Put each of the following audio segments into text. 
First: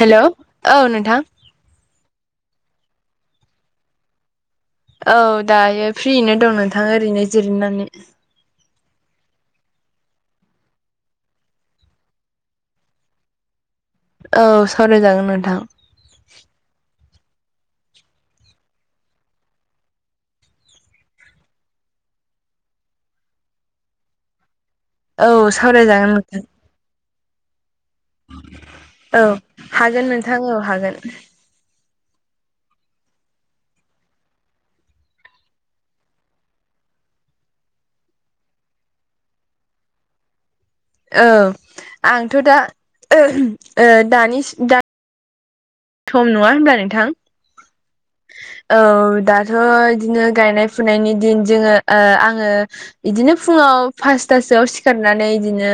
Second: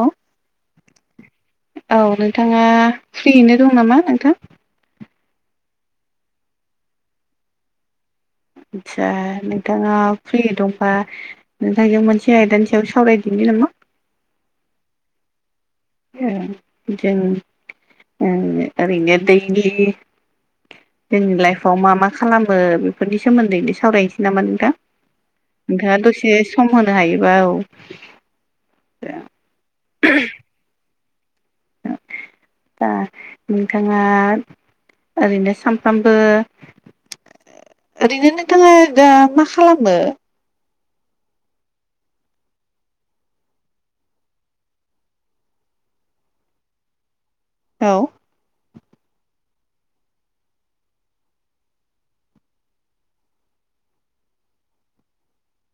Hello औ नोंथां। औ नोंथाङा फ्रियैनो दं नामा नोंथां? औ दायो फ्रियैनो दं नोंथां ओरैनो जिरनानै। आदसा नोंथाङा फ्रि दंबा नोंथां जों मोनसे आयदानि सायाव सावरायदिनि नामा? औ सावरायजागोन नोंथां। जों जों ओं ओरैनो दैलि। जोंनि लाइफआव मा मा खालामो बेफोरनि सोमोन्दैनो सावरायनोसै नामा नोंथां। औ नोंथाङा सावरायजागोन दसे नोंथां सम होनो हायोबा औ। औ हागोन नोंथां औ हागोन। दा नोंथाङा ओरैनो सानफ्रामबो। ओरैनो नोंथाङा दा मा खालामो? ओ आंथ' दा [unintelligible] ओ दानि दा। सम नङा होनब्ला नोंथां। औ। औ दाथ' इदिनो गायनाय फुनायनि दिन जोङो ओ आङो इदिनो फुङाव फासतासोआव सिखारनानै इदिनो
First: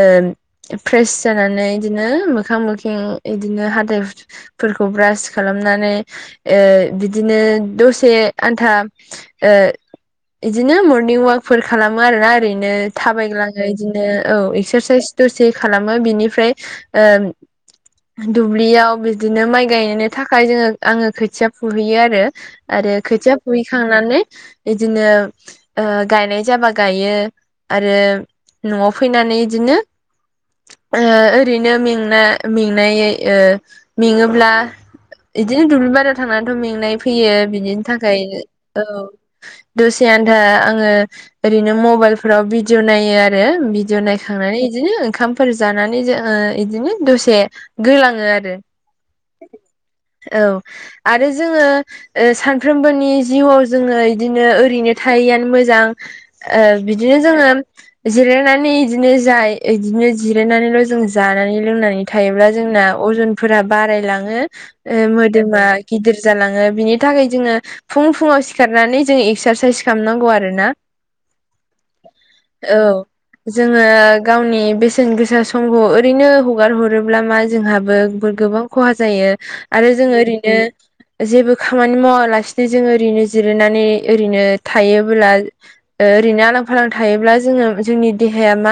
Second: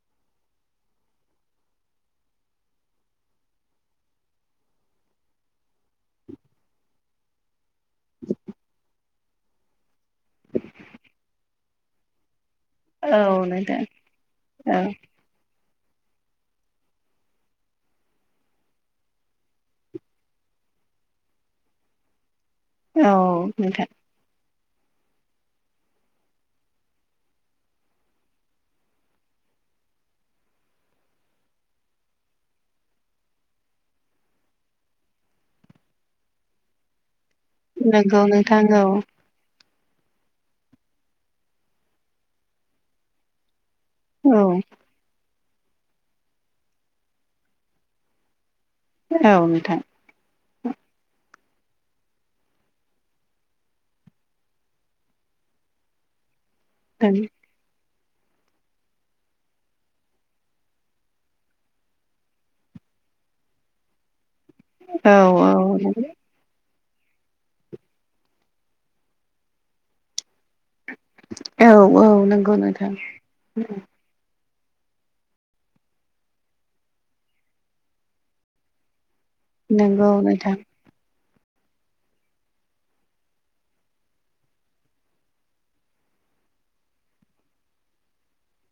ओ फ्रेस जानानै इदिनो मोखां मोखिं इदिनो हाथाय हु फोरखौ ब्रास खालामनानै ओ बिदिनो दसे आन्था। ओ। इदिनो मरनिं अवाकफोर खालामो आरोना ओरैनो औ थाबायग्लाङो नोंथां इदिनो औ एक्सारसाइस दसे खालामो बिनिफ्राय ओ दुब्लियाव इदिनो माइ गायनो थाखाय जोङो आङो खोथिया फुहैयो आरो। आरो औ खोथिया नोंथां फुहैखांनानै इदिनो ओ गायनाय जाबा गायो आरो न'आव फैनानै इदिनो ओ ओरैनो मेंना मेंनायै ओ। मेङोब्ला इदिनो दुब्लि बारियाव थांनानैथ' मेंनाय फैयो। बिनिनि नंगौ थाखाय नोंथां औ। दसे आन्था आङो ओरैनो मबाइल फोराव भिदिअ नायो आरो भि भिदिअ औ नायखांनानै इदिनो ओंखामफोर जानानै जोङो इदिनो दसे गोलाङो आरो। औ नोंथां। औ आरो जोङो ओ सानफ्रोमबोनि जिउआव जोङो इदिनो ओरैनो थायैआानो मोजां। ओ बिदिनो जोङो। जिरायनानै इदिनो जाय इदिनो जिरायनानैल' जों जानानै लोंनानै थायोब्ला जोंना अजन फोरा बारायलाङो ओ औ मोदोमा औ गिदिर जालाङो बिनि थाखाय जोङो फुं-फुङाव सिखारनानै जोङो एक्सारसाइस खालामनांगौ आरो ना। औ-औ नंगौ नोंथां। औ जोङो गावनि बेसेन गोसा समखौ ओरैनो हगार हरोब्ला मा जोंहाबो बो गोबां खहा जायो आरो नंगौ जोङो नोंथां ओरैनो जेबो खामानि मावालासिनो जोंङो ओरैनो जिरायनानै ओरैनो थायोबोला ओ ओरैनो आलां फालां थायोब्ला जोङो जोंनि देहाया मा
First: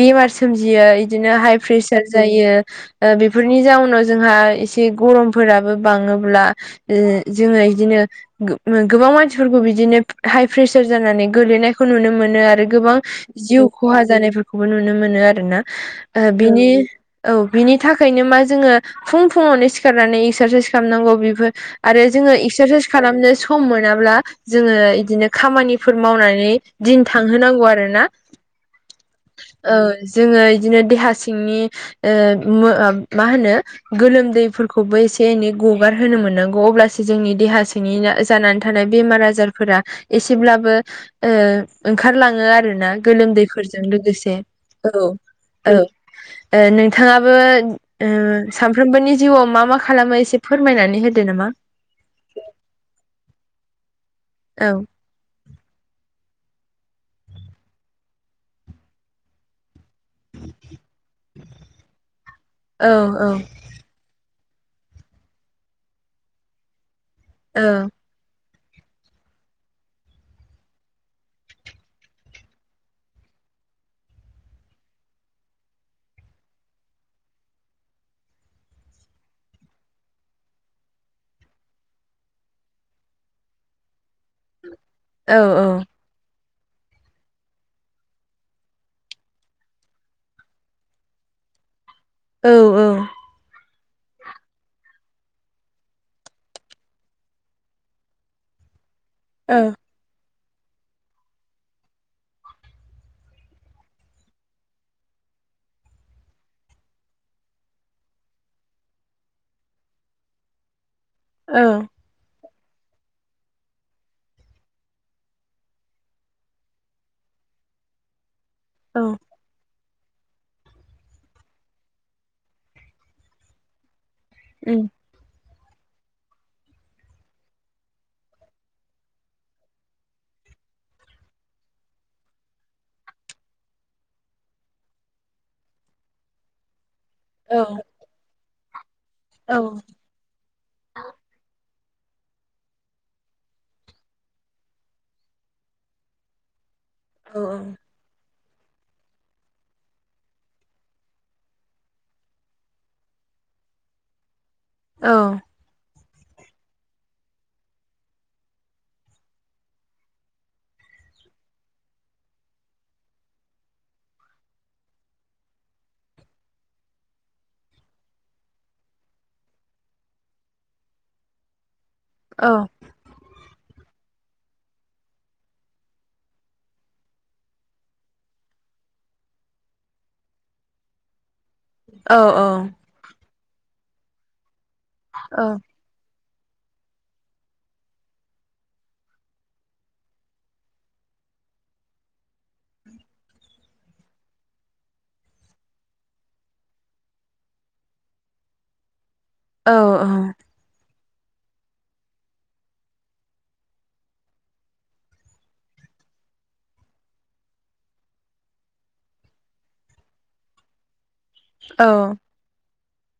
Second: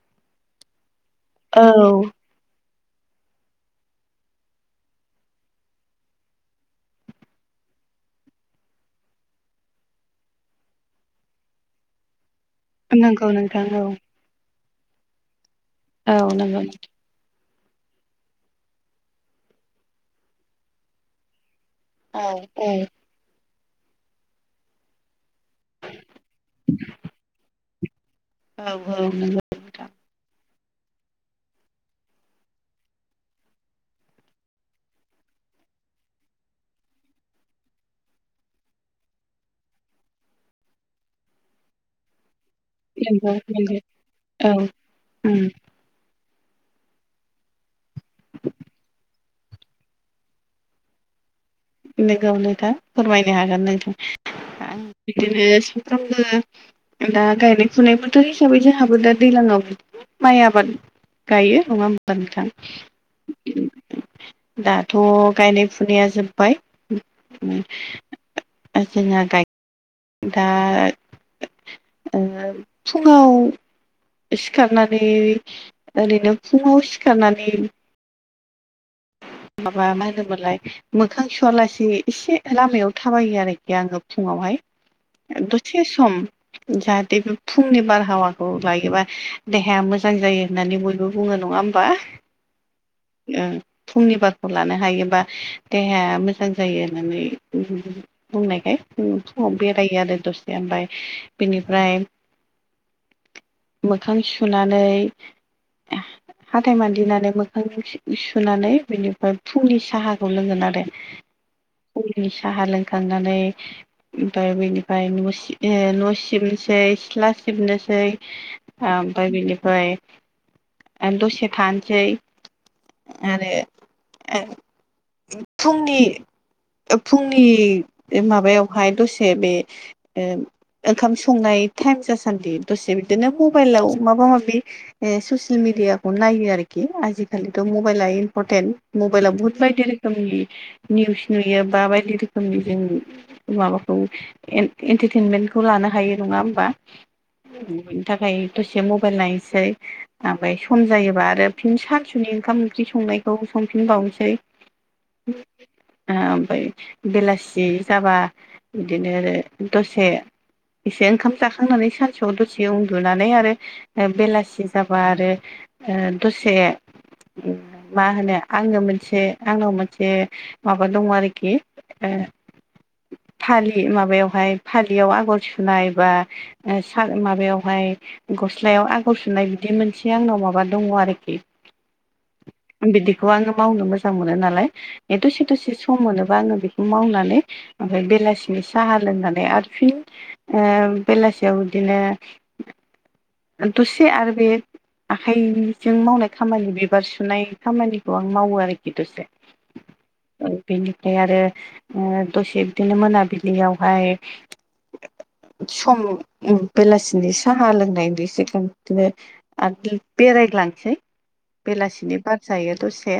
बेमार सोमजि यै बिदिनो हाय औ फ्रेसार जायो ओ बेफोरनि जाउन उनाव जोंहा एसे गरमफोराबो बाङोब्ला ओ जोङो इदिनो गो-गोबां मानसिफोरखौ बिदिनो हाइ प्रेसार जानानै गोलैनायखौ नुनो मोनो आरो। गोबां नंगौ जिउ नोंथां औ खहा जानायफोरखौबो नुनो मोनो आरो ना। औ नंगौ बिनि औ बिनि थाखायनो मा जोङो फुं-फुङावनो सिखारनानै एक्सारसाइस खालामनांगौ बेफोर आरो औ जोङो औ एक्सारसाइस खालामनो सम मोनाब्ला जोङो इदिनो खामानिफोर मावनानै दिन थांहोनांगौ आरो ना। औ-औ नोंग ओ जोङो इदिनो देहा सिंनि ओ म-मा होनो। गोलोमदैफोरखौबो एसे एनै गगार होनोनो मोननांगौ अब्लासो जोंनि देहासिनिया जानानै थानाय बेमार आजारफोरा एसेब्लाबो ओ ओंखारलाङो आरो। ना नंगौ नंगौ गोलोमदैफोरजों लोगोसे। औ औ-औ। ओ नोंथाङाबो उम सानफ्रोमबोनि जिउआव मा-मा खालामो एसे फोरमायनानै होदो नामा। नंगौ नोथां फोरमायनो हागोन औ नोंथां। बिदिनो सामफ्रामबो दा गायनाय फुनाय बोथोर हिसाबै जोंहाबो दा दैलांआव माइ आबाद गायो नङा होमबा नोंथां। औ-औ। [inaudible] दाथ' गायनाय फुनाया जोबबाय। ओ [unintelligible] गाय दा ओ फुङाव सिखारनानै ओरैनो फुङाव सिखारनानै माबा मा होनोमोनलाय मोखां सुवालासे एसे लामायाव थाबायो आरोखि आङो फुङावहाय। औ दसे सम' जाहाथे बे फुंनि बारहावाखौ लायोबा देहाया मोजां जायो होननानै बयबो बुङो नङा होमबा। औ ओ फुंनिबारखौ लानो हायोबा देहाया मोजां जायो होननानै बुंनायखाय फुं औ समाव बेरायो आरो दसे ओमफ्राय बिनिफ्राय मोखां सुनानै हाथथाय मानदिनानै मोखां सुानै बेनिफ्राय फुंनि साहाखौ लोंगोन आरो। ओ। फुंनि साहा लोंखांनानै ओमफ्राय बेनिफ्राय न' न' सिबनोसै सिथ्ला सिबनोसै औ ओमफ्राय बिनिफ्राय आ दसे थानोसै। आरोे ओं उम्म। फुंनि फुंनि माबायावहाय दसे बे ओ ओंखाम संनाय टाइम जासान्दि दसे बिदिनो मबाइलाव माबा माबि ए ससियेल मिडियाखौ नायो आरोखि आजिखालि औ मबाइला इमपरटेट मबाइला बुहु औ बदि रो- - खोमनि निउस नुयो बा बायदि रोखोमनि जों माबाखौ एन एन्टेटेनमेन्टखौ लानो हायो नंङा होमबा औ औ बिनि थाखाय दसे मबेइल नायसै ओमफाय सम जायोबा आरो फिन सास फुंनि ओंखाम ओंख्रि संनायखौ संफिनबावनोसै औ ओ ओमफाय बेलासि जाबा बिदिनो आरो दसे एसे ओंखाम जाखांनानै सानसेआव दसे उन्दुनानै आरो ओ बेलासि जाबा आरो ओ दसे मा होनो आंङो मोनसे आंनाव मोनसे माबा दंङ आरोखि ओ औ थालि माबायावहाय फालियाव आगर सुनाय बा ओ सान माबायावहाय गस्लायाव आगर सुनाय बिदि मोनसे आंनाव माबा दंङ आरोखि औ औ बिदिखौ आंङो मावनो मोजां मोनो नालाय ए औ दसे दसे सम सम मोनोबा आंङो बेखौ मावनानै ओमफाय बेलासिनि साहा लोंनानै आरो फिन ओ बेलासियाव इदिनो दसे आरो बे आखाइजों मावनाय खामानि बे बार सुनाय खामानिखौ आं मावो आरोखि दसे औ औ ओ बेनिफ्राय आरो ओ दसे बिदिनो मोनाबिलियावहाय सम बेलासिनि साहा लोंनाय बेसेखोनो आदो बेरायग्लांसै औ बेलासिनि बार जायो दसे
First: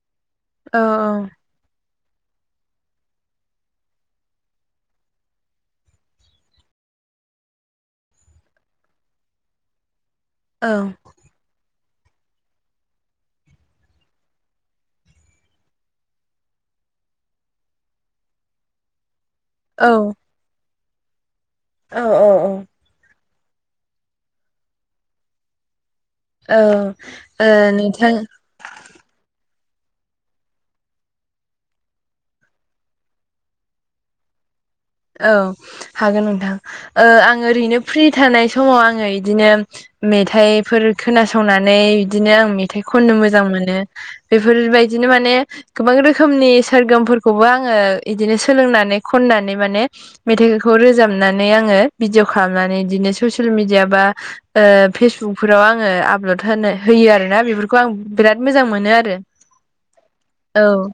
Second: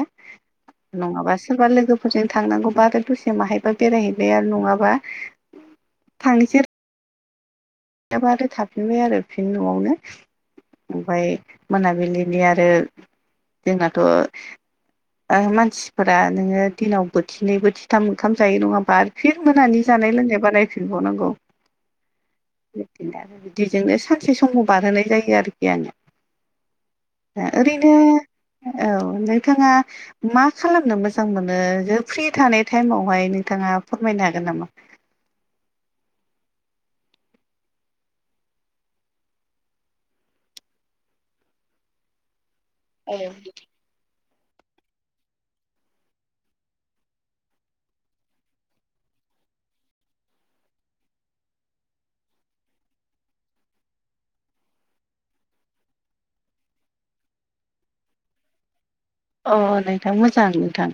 औ नंङा बास सोरबा लोगोफोरजों थांनांगौबा आरो दसे माहायबा बेरायहैबाय आरो नंङाबा थांनोसैआरो एबा आरो थाफिनबाय आरो फिन न'आवनो। औ। ओमफाय मोनाबिलिनि आरो जोंनाथ' ओ मानसिफोरा नोंङो दिनाव बोथिनै बोथिथाम ओंथाम जायो नंङा बा? फिन मोनानि जानाय लोंनाय बानायफिनबावनांगौ। औ अ अ। बिदिनो बिदिजोंनो सानसे समखौ बारहोनाय जायो आरोखि आंङो। औ ओ नोंथां औ नोंथांङा मा खालामनो मोजां मोनो ओ फ्रि थानाय टाइमावहाय नोंथांङा फोरमायनो हागोन नामा? औ हागोन नोंथां ओ आं ओरैनो फ्रि थानाय समाव आंङो इदिनो मेथाइफोर खोनासंनानै बिदिनो आं मेथाइ खननो औ मोजां मोन। बेफोरबायदिनो माने गोबां रोखोमनि सोरगोमफोरखौबो आंङो इदिनो सोलोंनानै खननानै माने मेथाइखौ रोजाबनानै आंङो भिडिअ खालामनानै इदिनो ससियेल मिडिया बा ओ फेसबुकफोराव आंङो आपलड होनो होयो आरो ना बेफोरखौ आं बेराद मोजां मोनो आरो। अ नोंथां मोजां औ नोंथां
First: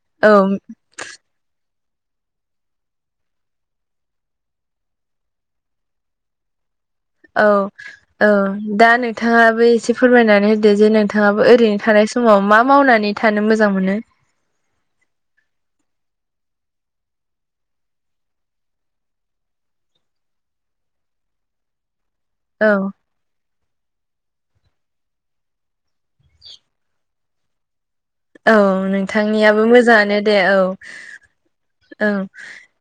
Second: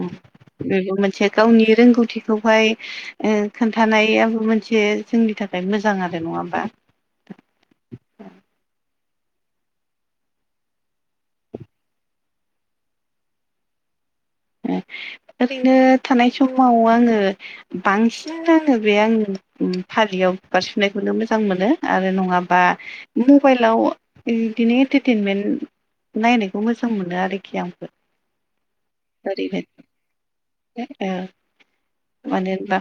उम औ बेबो मोनसे गावनि रोंगौथिखौहाय ओ खोन्थानायाबो मोनसे जोंनि थाखाय मोजां आरो नङा होनबा? औ औ दा नोंथाङाबो एसे फोरमायनानै होदो जे नोंथाङाबो ओरैनो थानाय स समाव मा मावनानै थानो मोजां मोनो ओ ओरैनो थानाय समाव आङो बांसिन आङो बे आंनि फालियाव बिबार सुनायखौनो मोजां मोनो आरो नङाब्ला औ बा मबाइलाव बिदिनो एन्टारटेनमेन्ट नायनायखौ मोजां मोनो आरोखि आंबो औ ओरैनो नोंथांनियाबो मोजाङानो दे औ औ। बा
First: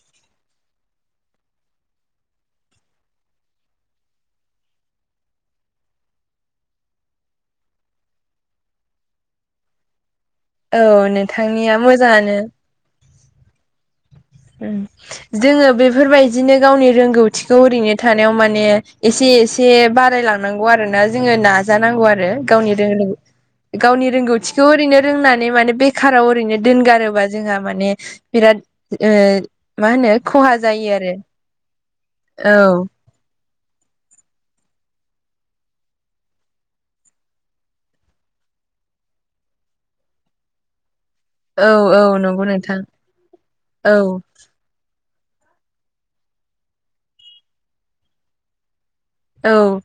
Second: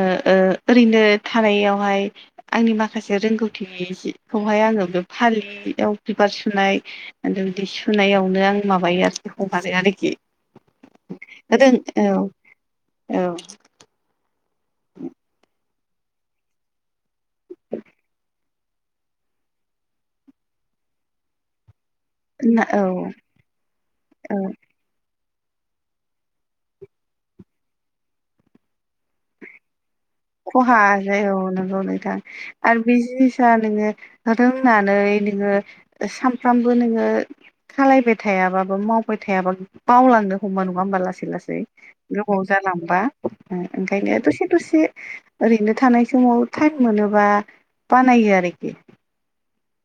ओ ओ ओरैनो थानायावहाय आंनि माखासे रोंगौथिनि जि खौहाय आङो बे फालियाव बिबार सुनाय ओमफ्राय बि सुनायावनो आं माबायो आरोखि हगारो आरोखि। औ नो [unintelligible] औ औ। उम जोङो बेफोर बाय बिदिनो गावनि रोंगौथिखौ ओरैनो थानायाव माने एसे एसे बारायला नंगौ आरोना जोङो नाजा नांगौ आरो ना गावनि औ रों गावनि औ रोंगौथिखौ ओरैनो रोंनानै माने बेखाराव ओरैनो दोनगारोबा जोंहा माने बिराद ओ मा होनो खहा जायो औ नंगौ नोंथां औ आरो बे जिनिस [unintelligible] नोङो रोंनानै नोङो सानफ्रामबो नोङो सालायबाय थायाबाबो मावबाय थायाबो बावलांनो हमो नङा होमबा लासै लासै। औ औ नंगौ गोबाव नोंथां जालांबा औ ओंखायनो दसे दसे ओरैनो थानाय समाव टाइम मोनोबा बानायो आरोखि। औ।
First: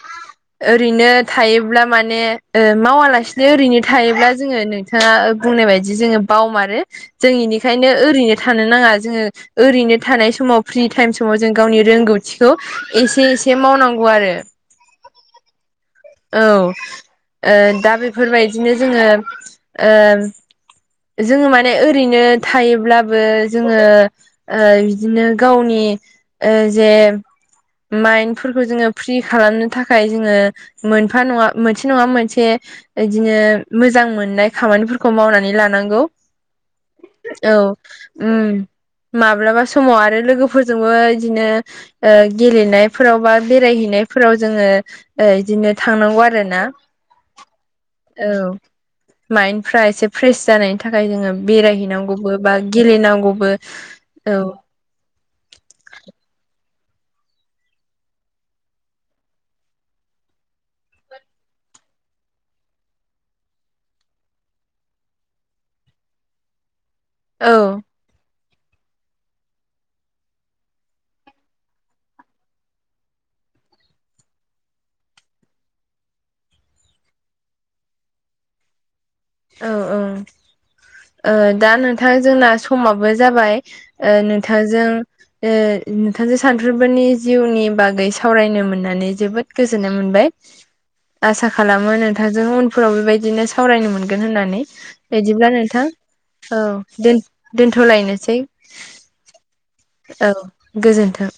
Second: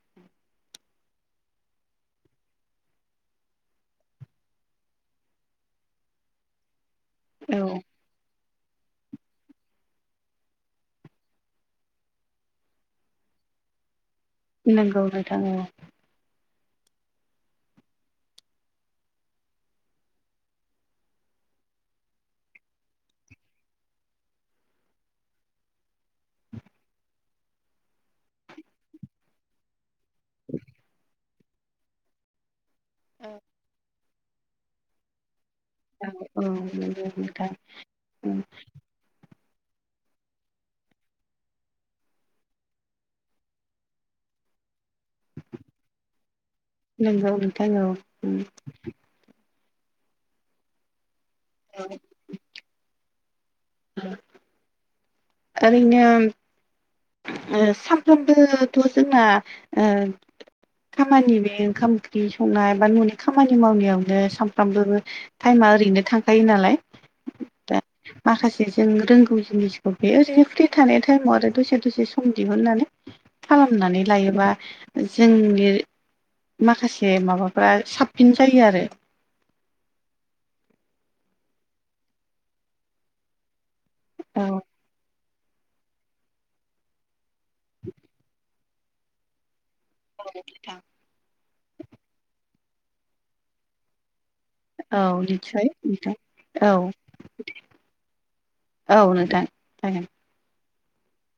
[inaudible] ओरैनो थायोब्ला माने ओ मावालासिनो ओरैनो थायोब्ला जोङो नों नोंथाङा बुंनाय बायदि जोङो बावमारो जों औ इनिखायनो ओरैनो थानो नाङा जोङो ओरैनो थानाय समाव फ्रि टाइम समाव जों गावनि रोंगौथिखौ एसे ए से मावनांगौ आरो। नोंगौ नोंथां औ। औ ओ दा बेफोर बायदिनो जोङो ओ जोङो माने ओरैनो थायोब्लाबो जोङो ओ बिदिनो गावनि ओ जे माइन फोरफोरखौ जोङो फ्रि खालामनो थाखाय जोङो मोनफा नंङा मोनसे नङा मोनसे इदिनो जां मोननाय खामानिफोरखौ मावनानै लानां औ औ नंगौ नोंथां उम माब्लाबा समाव आरो लोगोफोरजोंबो इदिनो ओ गेलेनायफोराव बा बेरायहैनायफोराव जोङो ओ दिनो थांनांगौ आरोना नोंगौ नोंथां औ उम माइन्दफ्रा एसे फ्रेस जानायनि थाखाय जोङो औ बेरायहैनांगौबो बा गेलेनांगौबो औ आरैनो ओ सानफ्रोमबोथ' जोंना ओ खामानि बे ओंखाम ओंख्रि संनाय बा न'नि खामानि मावनायावनो सानफ्रामबो टाइमा ओरैनो थांखायो नालाय दा औ माखासे जों रोंगौ जिनिसखौ बे ओरैनो फ्रि थानाय टाइमाव आरो दसे दसे सम दिहुननानै खालामनानै लायोबा जोंनि माखासे माबाफ्रा साबसिन जायो आरो। औ औ ओ दा नोंथां जोंना समाबो जाबाय ओ औ नोंथांजों ओ नोंथांजों सानफ्रोमबोनि जिउनि बागै सावरायनो मोननानै जोबोद गोजोननाय मोनबाय। दे नोंथां आसा खालामो नोंथांजों उनफोराव बेबायदिनो सावरायनो मोनगोन होनना नै औ बेदिब्ला निस्सय नोंथां औ दोन-दोनथ'लायनोसै औ नोंथां जागोन औ। गोजोन्थों।